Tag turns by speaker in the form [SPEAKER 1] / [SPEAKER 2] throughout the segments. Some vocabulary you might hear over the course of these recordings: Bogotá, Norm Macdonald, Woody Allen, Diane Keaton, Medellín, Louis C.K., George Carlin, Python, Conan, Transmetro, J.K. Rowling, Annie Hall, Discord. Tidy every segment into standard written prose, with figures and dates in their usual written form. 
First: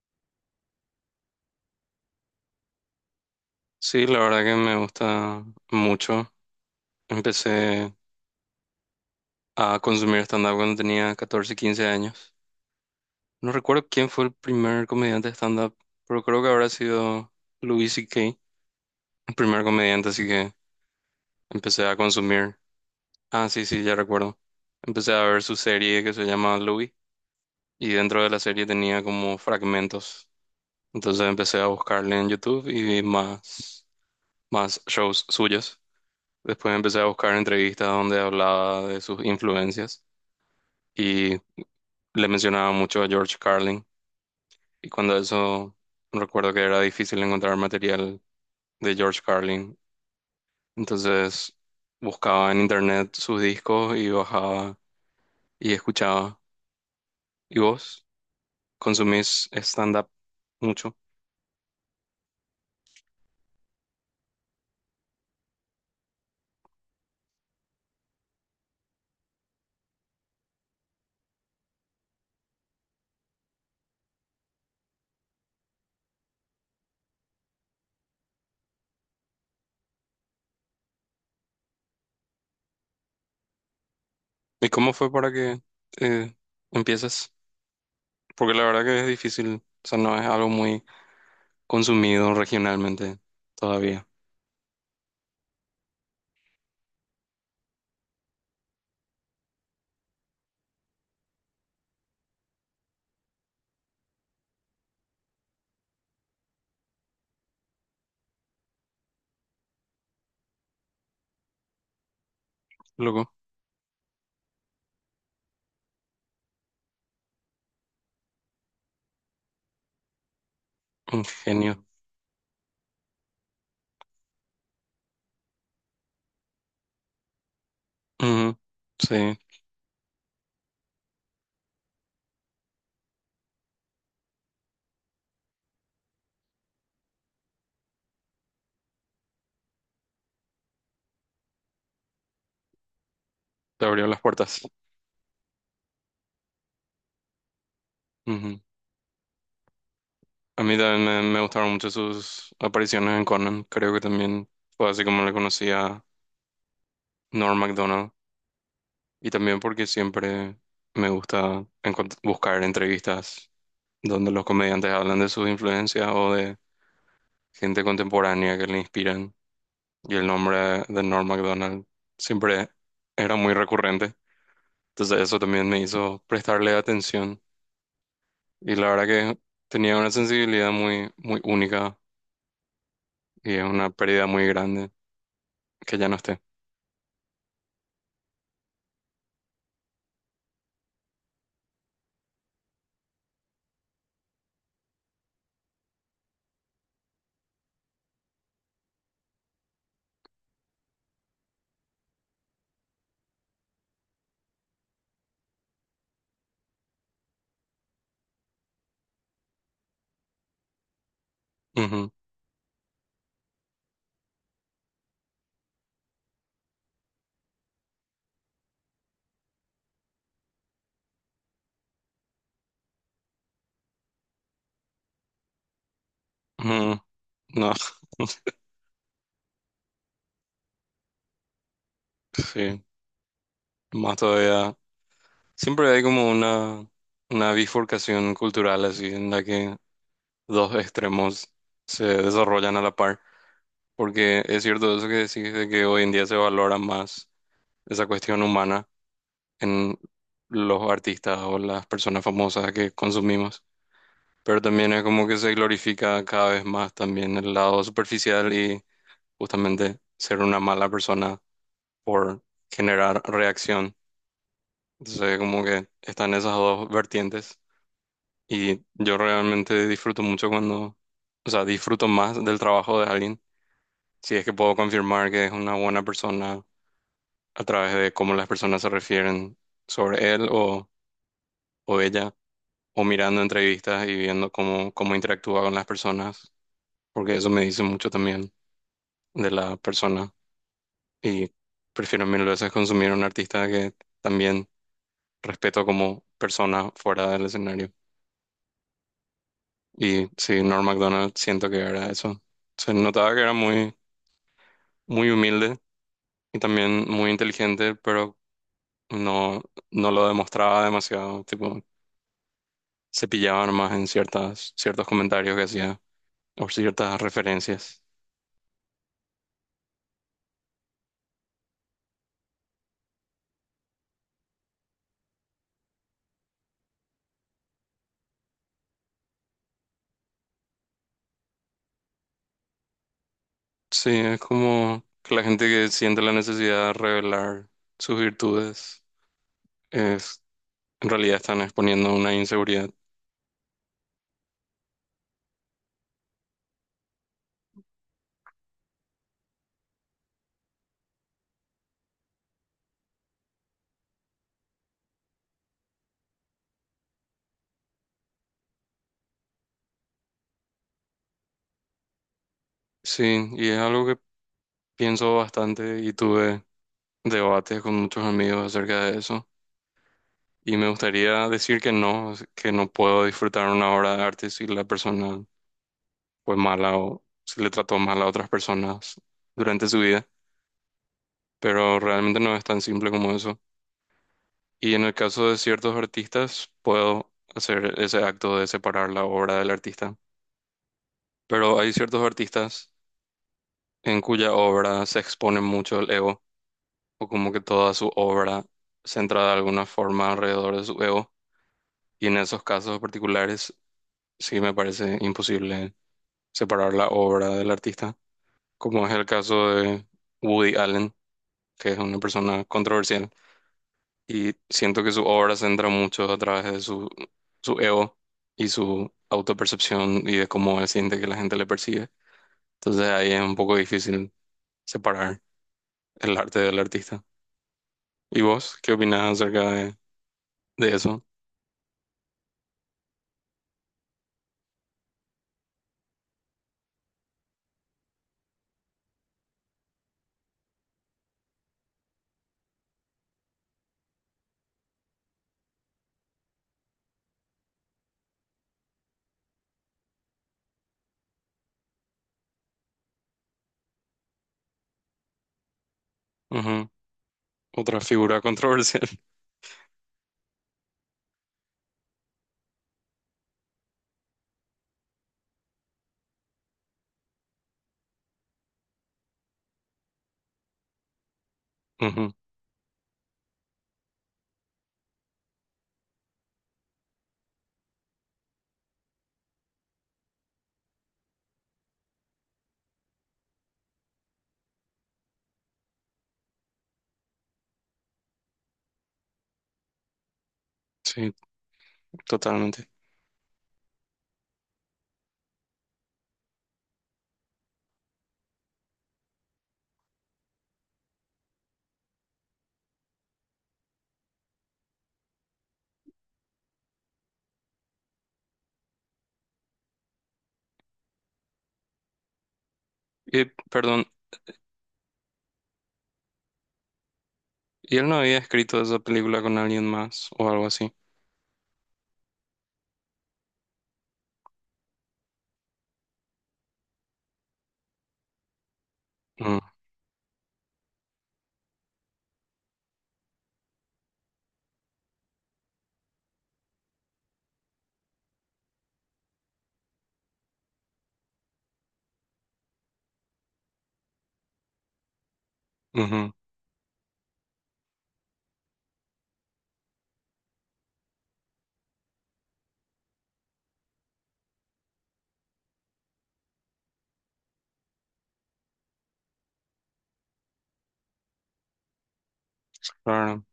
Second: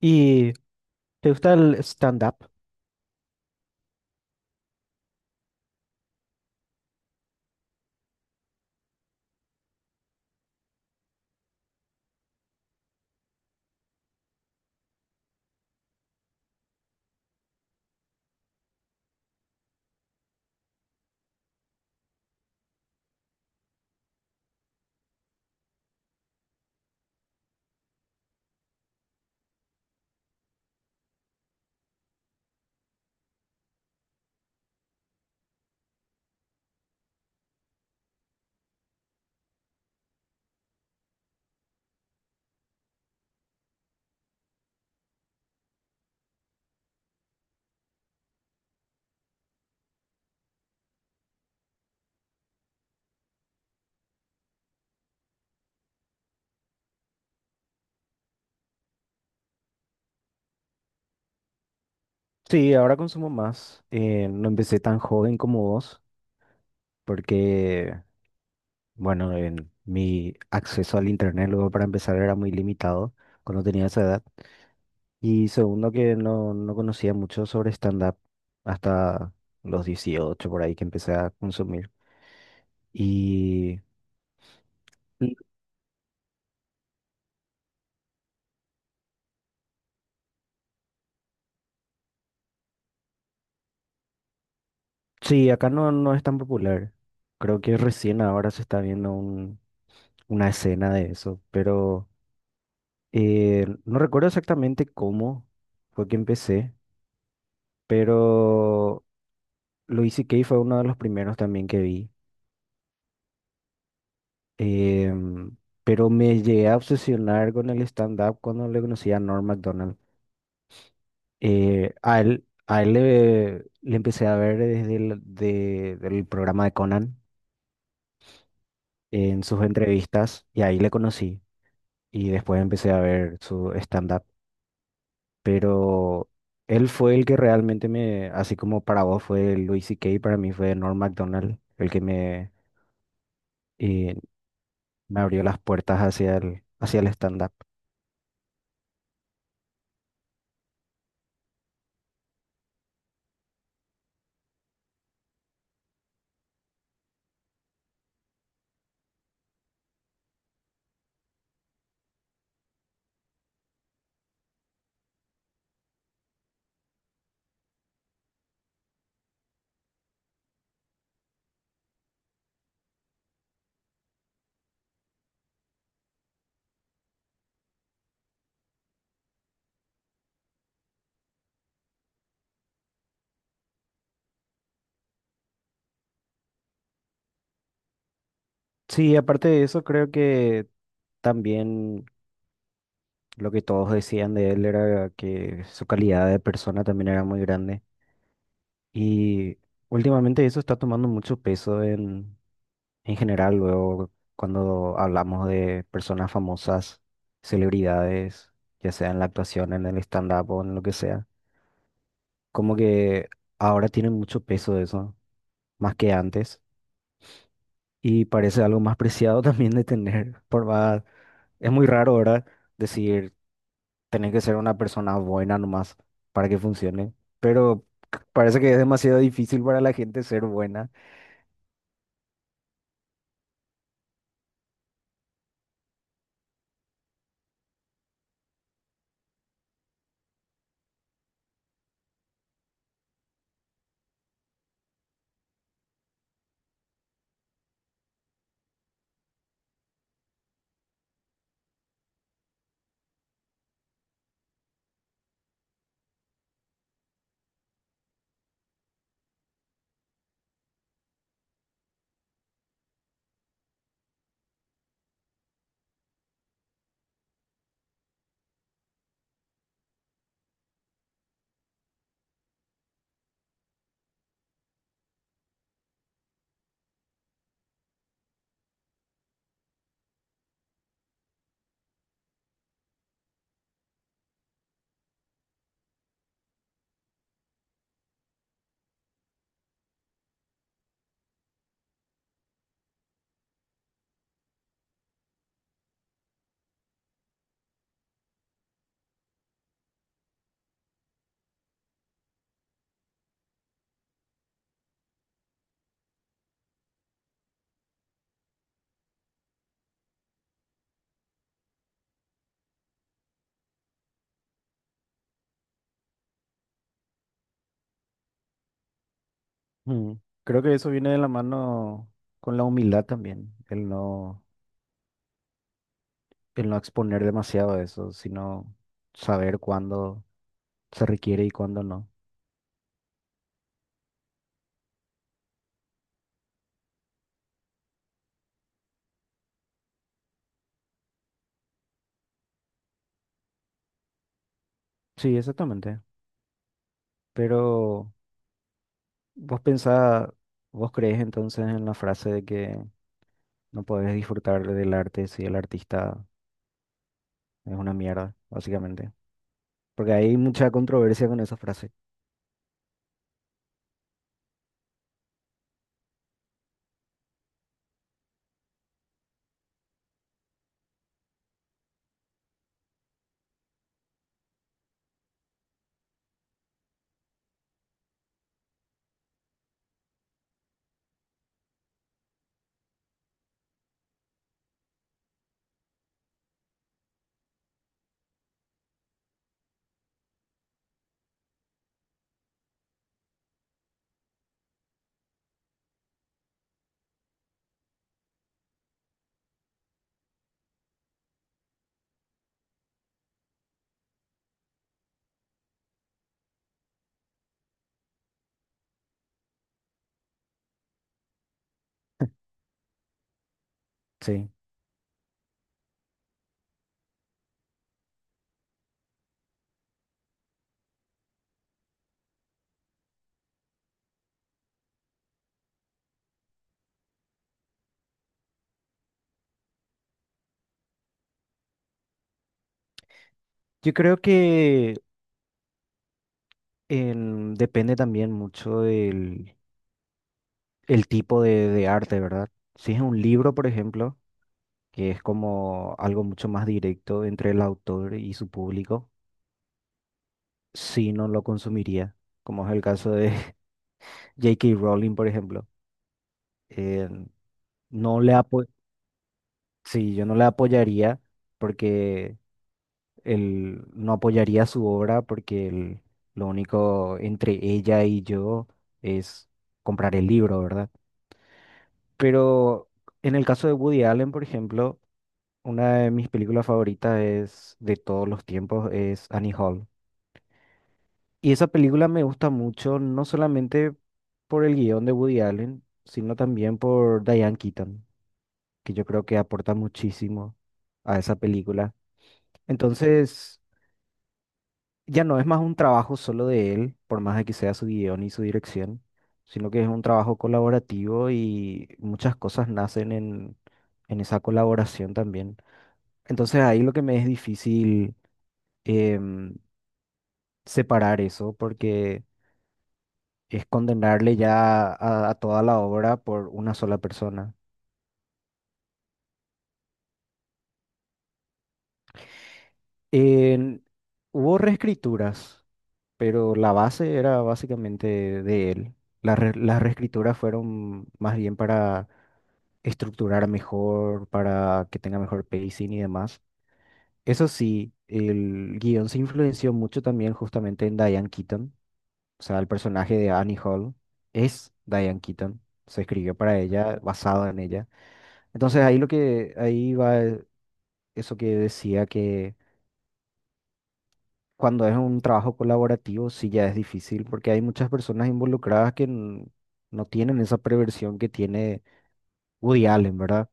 [SPEAKER 1] ¿Y te gusta el stand-up?
[SPEAKER 2] Sí, la verdad que me gusta mucho. Empecé a consumir stand-up cuando tenía 14 15 años. No recuerdo quién fue el primer comediante de stand-up, pero creo que habrá sido Louis C.K., el primer comediante, así que empecé a consumir. Ah, sí, sí, ya recuerdo. Empecé a ver su serie que se llama Louis y dentro de la serie tenía como fragmentos. Entonces empecé a buscarle en YouTube y vi más shows suyos. Después empecé a buscar entrevistas donde hablaba de sus influencias, y le mencionaba mucho a George Carlin. Y cuando eso, recuerdo que era difícil encontrar material de George Carlin. Entonces buscaba en internet sus discos y bajaba y escuchaba. ¿Y vos consumís stand-up mucho?
[SPEAKER 1] Sí, ahora consumo más. No empecé tan joven como vos, porque, bueno, en mi acceso al internet luego para empezar era muy limitado cuando tenía esa edad. Y segundo, que no conocía mucho sobre stand-up hasta los 18 por ahí que empecé a consumir. Y
[SPEAKER 2] ¿Y cómo fue para
[SPEAKER 1] y
[SPEAKER 2] que eh, empieces? Porque la verdad que es difícil, o sea, no es algo muy consumido regionalmente todavía.
[SPEAKER 1] sí, acá no es tan popular. Creo que recién ahora se está viendo una escena de eso, pero... No recuerdo exactamente cómo fue que empecé, pero Louis C.K. fue uno de los primeros también que vi.
[SPEAKER 2] Loco,
[SPEAKER 1] Em, pero me llegué a obsesionar con el stand-up cuando le conocí a Norm Macdonald.
[SPEAKER 2] un genio.
[SPEAKER 1] A él le empecé a ver desde del programa de Conan
[SPEAKER 2] Ujú. Sí,
[SPEAKER 1] en sus entrevistas y ahí le conocí. Y después empecé a ver su stand-up. Pero él fue el que realmente me, así como para vos fue Louis C.K., para mí fue Norm Macdonald, el que me,
[SPEAKER 2] te abrió
[SPEAKER 1] eh,
[SPEAKER 2] las puertas.
[SPEAKER 1] me abrió las puertas hacia hacia el stand-up.
[SPEAKER 2] Ujú. A mí también me gustaron mucho sus apariciones en Conan. Creo que también fue así como le conocí a Norm Macdonald. Y también porque siempre me gusta buscar entrevistas donde los comediantes hablan de sus influencias o de gente contemporánea que le inspiran. Y el nombre de Norm Macdonald siempre era muy recurrente. Entonces eso también me hizo prestarle atención. Y la verdad que tenía una sensibilidad muy, muy única y es una pérdida muy grande que ya no esté.
[SPEAKER 1] Sí, aparte de eso, creo que también lo que todos decían de él era que su calidad de persona también era muy grande. Y últimamente eso está tomando mucho peso en general, luego cuando hablamos de personas famosas, celebridades, ya sea en la actuación, en el stand-up o en lo que sea,
[SPEAKER 2] Ujú.
[SPEAKER 1] como que ahora tienen mucho peso eso, más que antes, y parece algo más preciado también de tener, por más, es muy raro ahora decir, tenés que ser una persona buena nomás para que
[SPEAKER 2] Mm,
[SPEAKER 1] funcione,
[SPEAKER 2] no,
[SPEAKER 1] pero parece que es demasiado difícil para la gente ser buena.
[SPEAKER 2] sí, más todavía. Siempre hay como una bifurcación cultural así en la que dos extremos se desarrollan a la par, porque es cierto eso que decís de que hoy en día se valora más esa cuestión humana en los artistas o las personas famosas que consumimos, pero también es como que se glorifica cada vez más también el lado superficial y justamente ser una mala persona por generar reacción. Entonces, como que están esas dos vertientes y yo realmente disfruto mucho cuando, o sea, disfruto más del trabajo de alguien, si es que puedo confirmar que es una buena persona a través de cómo las personas se refieren sobre él o ella, o mirando entrevistas y viendo cómo interactúa con las personas, porque eso me dice mucho también de la persona y prefiero mil veces consumir a un artista que también respeto como persona fuera del escenario. Y sí, Norm Macdonald siento que era eso. Se notaba que era muy, muy humilde y también muy inteligente, pero no, no lo demostraba demasiado. Tipo, se pillaba nomás en ciertas, ciertos comentarios que hacía o ciertas referencias.
[SPEAKER 1] Mm. Creo que eso viene de la mano con la humildad también, el no exponer demasiado eso, sino saber cuándo se requiere y cuándo no.
[SPEAKER 2] Sí, es como que la gente que siente la necesidad de revelar sus virtudes, es, en realidad están exponiendo una inseguridad.
[SPEAKER 1] Sí, exactamente. Pero vos pensás, vos crees entonces en la frase de que no podés disfrutar del arte si el artista es una mierda, básicamente. Porque hay mucha controversia con esa frase.
[SPEAKER 2] Sí, y es algo que pienso bastante y tuve debates con muchos amigos acerca de eso. Y me gustaría decir que no puedo disfrutar una obra de arte si la persona fue mala o si le trató mal a otras personas durante su vida, pero realmente no es tan simple como eso. Y en el caso de ciertos artistas, puedo hacer ese acto de separar la obra del artista, pero hay ciertos artistas en cuya obra se expone mucho el ego, o como que toda su obra centra de alguna forma alrededor de su ego, y en esos casos particulares sí me parece imposible separar la obra del artista, como es el caso de Woody Allen, que es una persona controversial,
[SPEAKER 1] Sí.
[SPEAKER 2] y siento que su obra se centra mucho a través de su ego y su autopercepción y de cómo él siente que la gente le percibe. Entonces ahí es un poco difícil separar el arte del artista. ¿Y vos qué opinás acerca de eso?
[SPEAKER 1] Yo creo que depende también mucho del el tipo de arte, ¿verdad? Si es un libro, por ejemplo, que es como algo mucho más directo entre el autor y su público, si no lo consumiría, como es el caso de J.K. Rowling, por ejemplo.
[SPEAKER 2] Ujú.
[SPEAKER 1] Eh,
[SPEAKER 2] Otra
[SPEAKER 1] no le
[SPEAKER 2] figura
[SPEAKER 1] apo-
[SPEAKER 2] controversial.
[SPEAKER 1] sí, yo no le apoyaría porque él no apoyaría su obra porque lo único entre ella y yo es comprar el libro, ¿verdad?
[SPEAKER 2] Ujú.
[SPEAKER 1] Pero en el caso de Woody Allen, por ejemplo, una de mis películas favoritas es de todos los tiempos es Annie Hall. Y esa película me gusta mucho, no solamente por el guión de Woody Allen, sino también por Diane Keaton, que yo creo que aporta muchísimo a
[SPEAKER 2] Sí,
[SPEAKER 1] esa película.
[SPEAKER 2] totalmente.
[SPEAKER 1] Entonces, ya no es más un trabajo solo de él, por más de que sea su guión y su dirección, sino que es un trabajo colaborativo y muchas cosas nacen en esa colaboración también. Entonces, ahí lo que me es difícil em, separar eso, porque...
[SPEAKER 2] Y,
[SPEAKER 1] es
[SPEAKER 2] perdón,
[SPEAKER 1] condenarle ya a toda la obra por una sola persona.
[SPEAKER 2] ¿y él no había escrito esa película con alguien más o algo así?
[SPEAKER 1] En- Hubo reescrituras, pero la base era básicamente de él.
[SPEAKER 2] No.
[SPEAKER 1] Las reescrituras fueron más bien para estructurar mejor, para que tenga mejor pacing y demás. Eso sí, el guión se influenció mucho también justamente en Diane Keaton, o sea, el personaje de Annie Hall es Diane Keaton, se
[SPEAKER 2] Ujú,
[SPEAKER 1] escribió para ella, basado en ella. Entonces ahí lo que ahí va eso que decía que cuando es un trabajo colaborativo sí ya es difícil porque hay muchas personas involucradas que no tienen esa preversión que tiene Woody Allen,
[SPEAKER 2] claro,
[SPEAKER 1] ¿verdad?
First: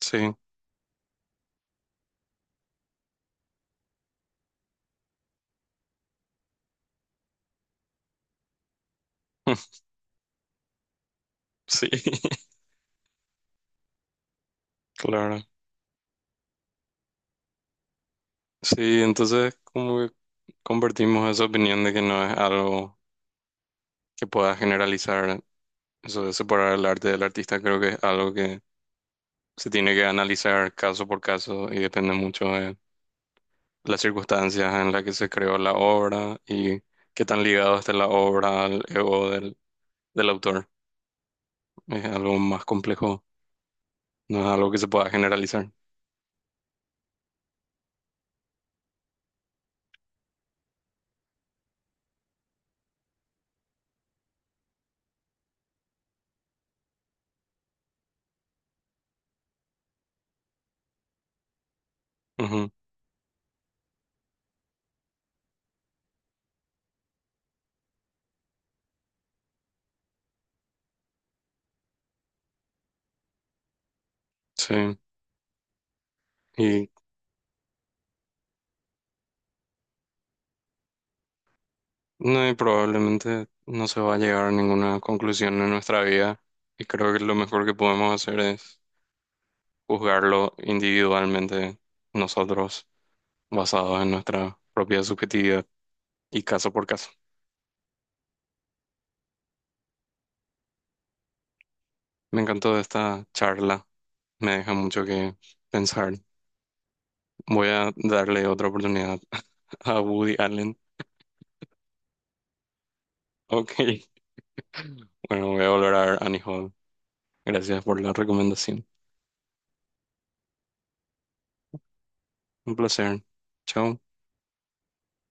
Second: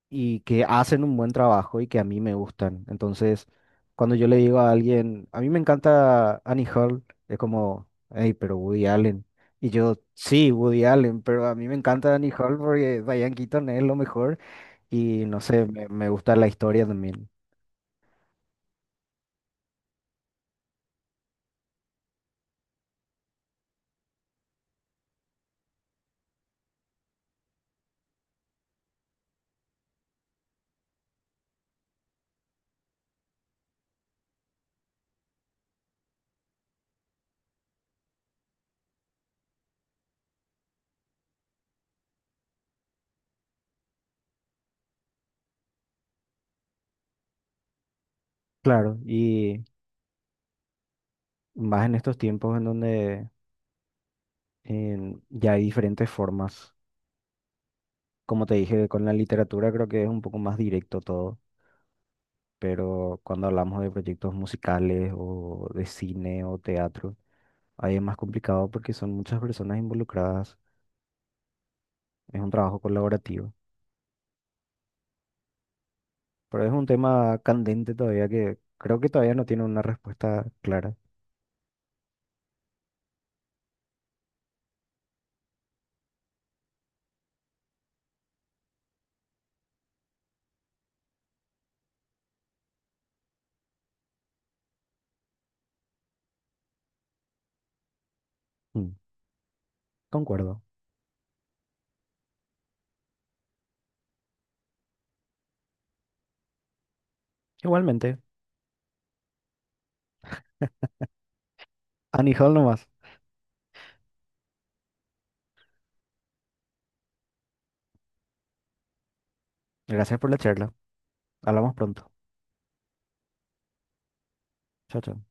[SPEAKER 2] sí,
[SPEAKER 1] Y que hacen un buen trabajo y que a mí me gustan. Entonces, cuando yo le digo a alguien, a mí me encanta Annie Hall, es como, hey, pero Woody Allen. Y yo, sí, Woody Allen, pero a mí me
[SPEAKER 2] sí,
[SPEAKER 1] encanta Annie Hall porque Diane Keaton es lo mejor y
[SPEAKER 2] claro.
[SPEAKER 1] no sé, me gusta la historia también.
[SPEAKER 2] Sí, entonces como que convertimos esa opinión de que no es algo que pueda generalizar, eso de separar el arte del artista, creo que es algo que se tiene que analizar caso por caso y depende mucho de las circunstancias en las que se creó la obra y qué tan ligado está la obra al ego del autor. Es algo más complejo, no es algo que se pueda generalizar.
[SPEAKER 1] Claro, y más en estos tiempos en donde ya hay diferentes formas. Como te dije, con la literatura creo que es un poco más directo todo,
[SPEAKER 2] Ujú,
[SPEAKER 1] pero cuando hablamos de proyectos musicales o de cine o teatro, ahí es más complicado porque son muchas personas involucradas, es un trabajo colaborativo, pero es un
[SPEAKER 2] sí.
[SPEAKER 1] tema candente todavía que creo que todavía no tiene una respuesta clara.
[SPEAKER 2] No, y probablemente no se va a llegar a ninguna conclusión en nuestra vida. Y creo que lo mejor que podemos hacer es juzgarlo individualmente nosotros, basados en nuestra propia subjetividad y caso por caso.
[SPEAKER 1] Mm, concuerdo.
[SPEAKER 2] Me encantó esta charla, me deja mucho que pensar. Voy a
[SPEAKER 1] Igualmente,
[SPEAKER 2] darle otra oportunidad a Woody Allen.
[SPEAKER 1] anijal nomás.
[SPEAKER 2] Ok, bueno, voy a volver a ver Annie Hall. Gracias por la recomendación.
[SPEAKER 1] Gracias por la charla. Hablamos pronto.
[SPEAKER 2] Un placer. Chao.
[SPEAKER 1] Chao, chao.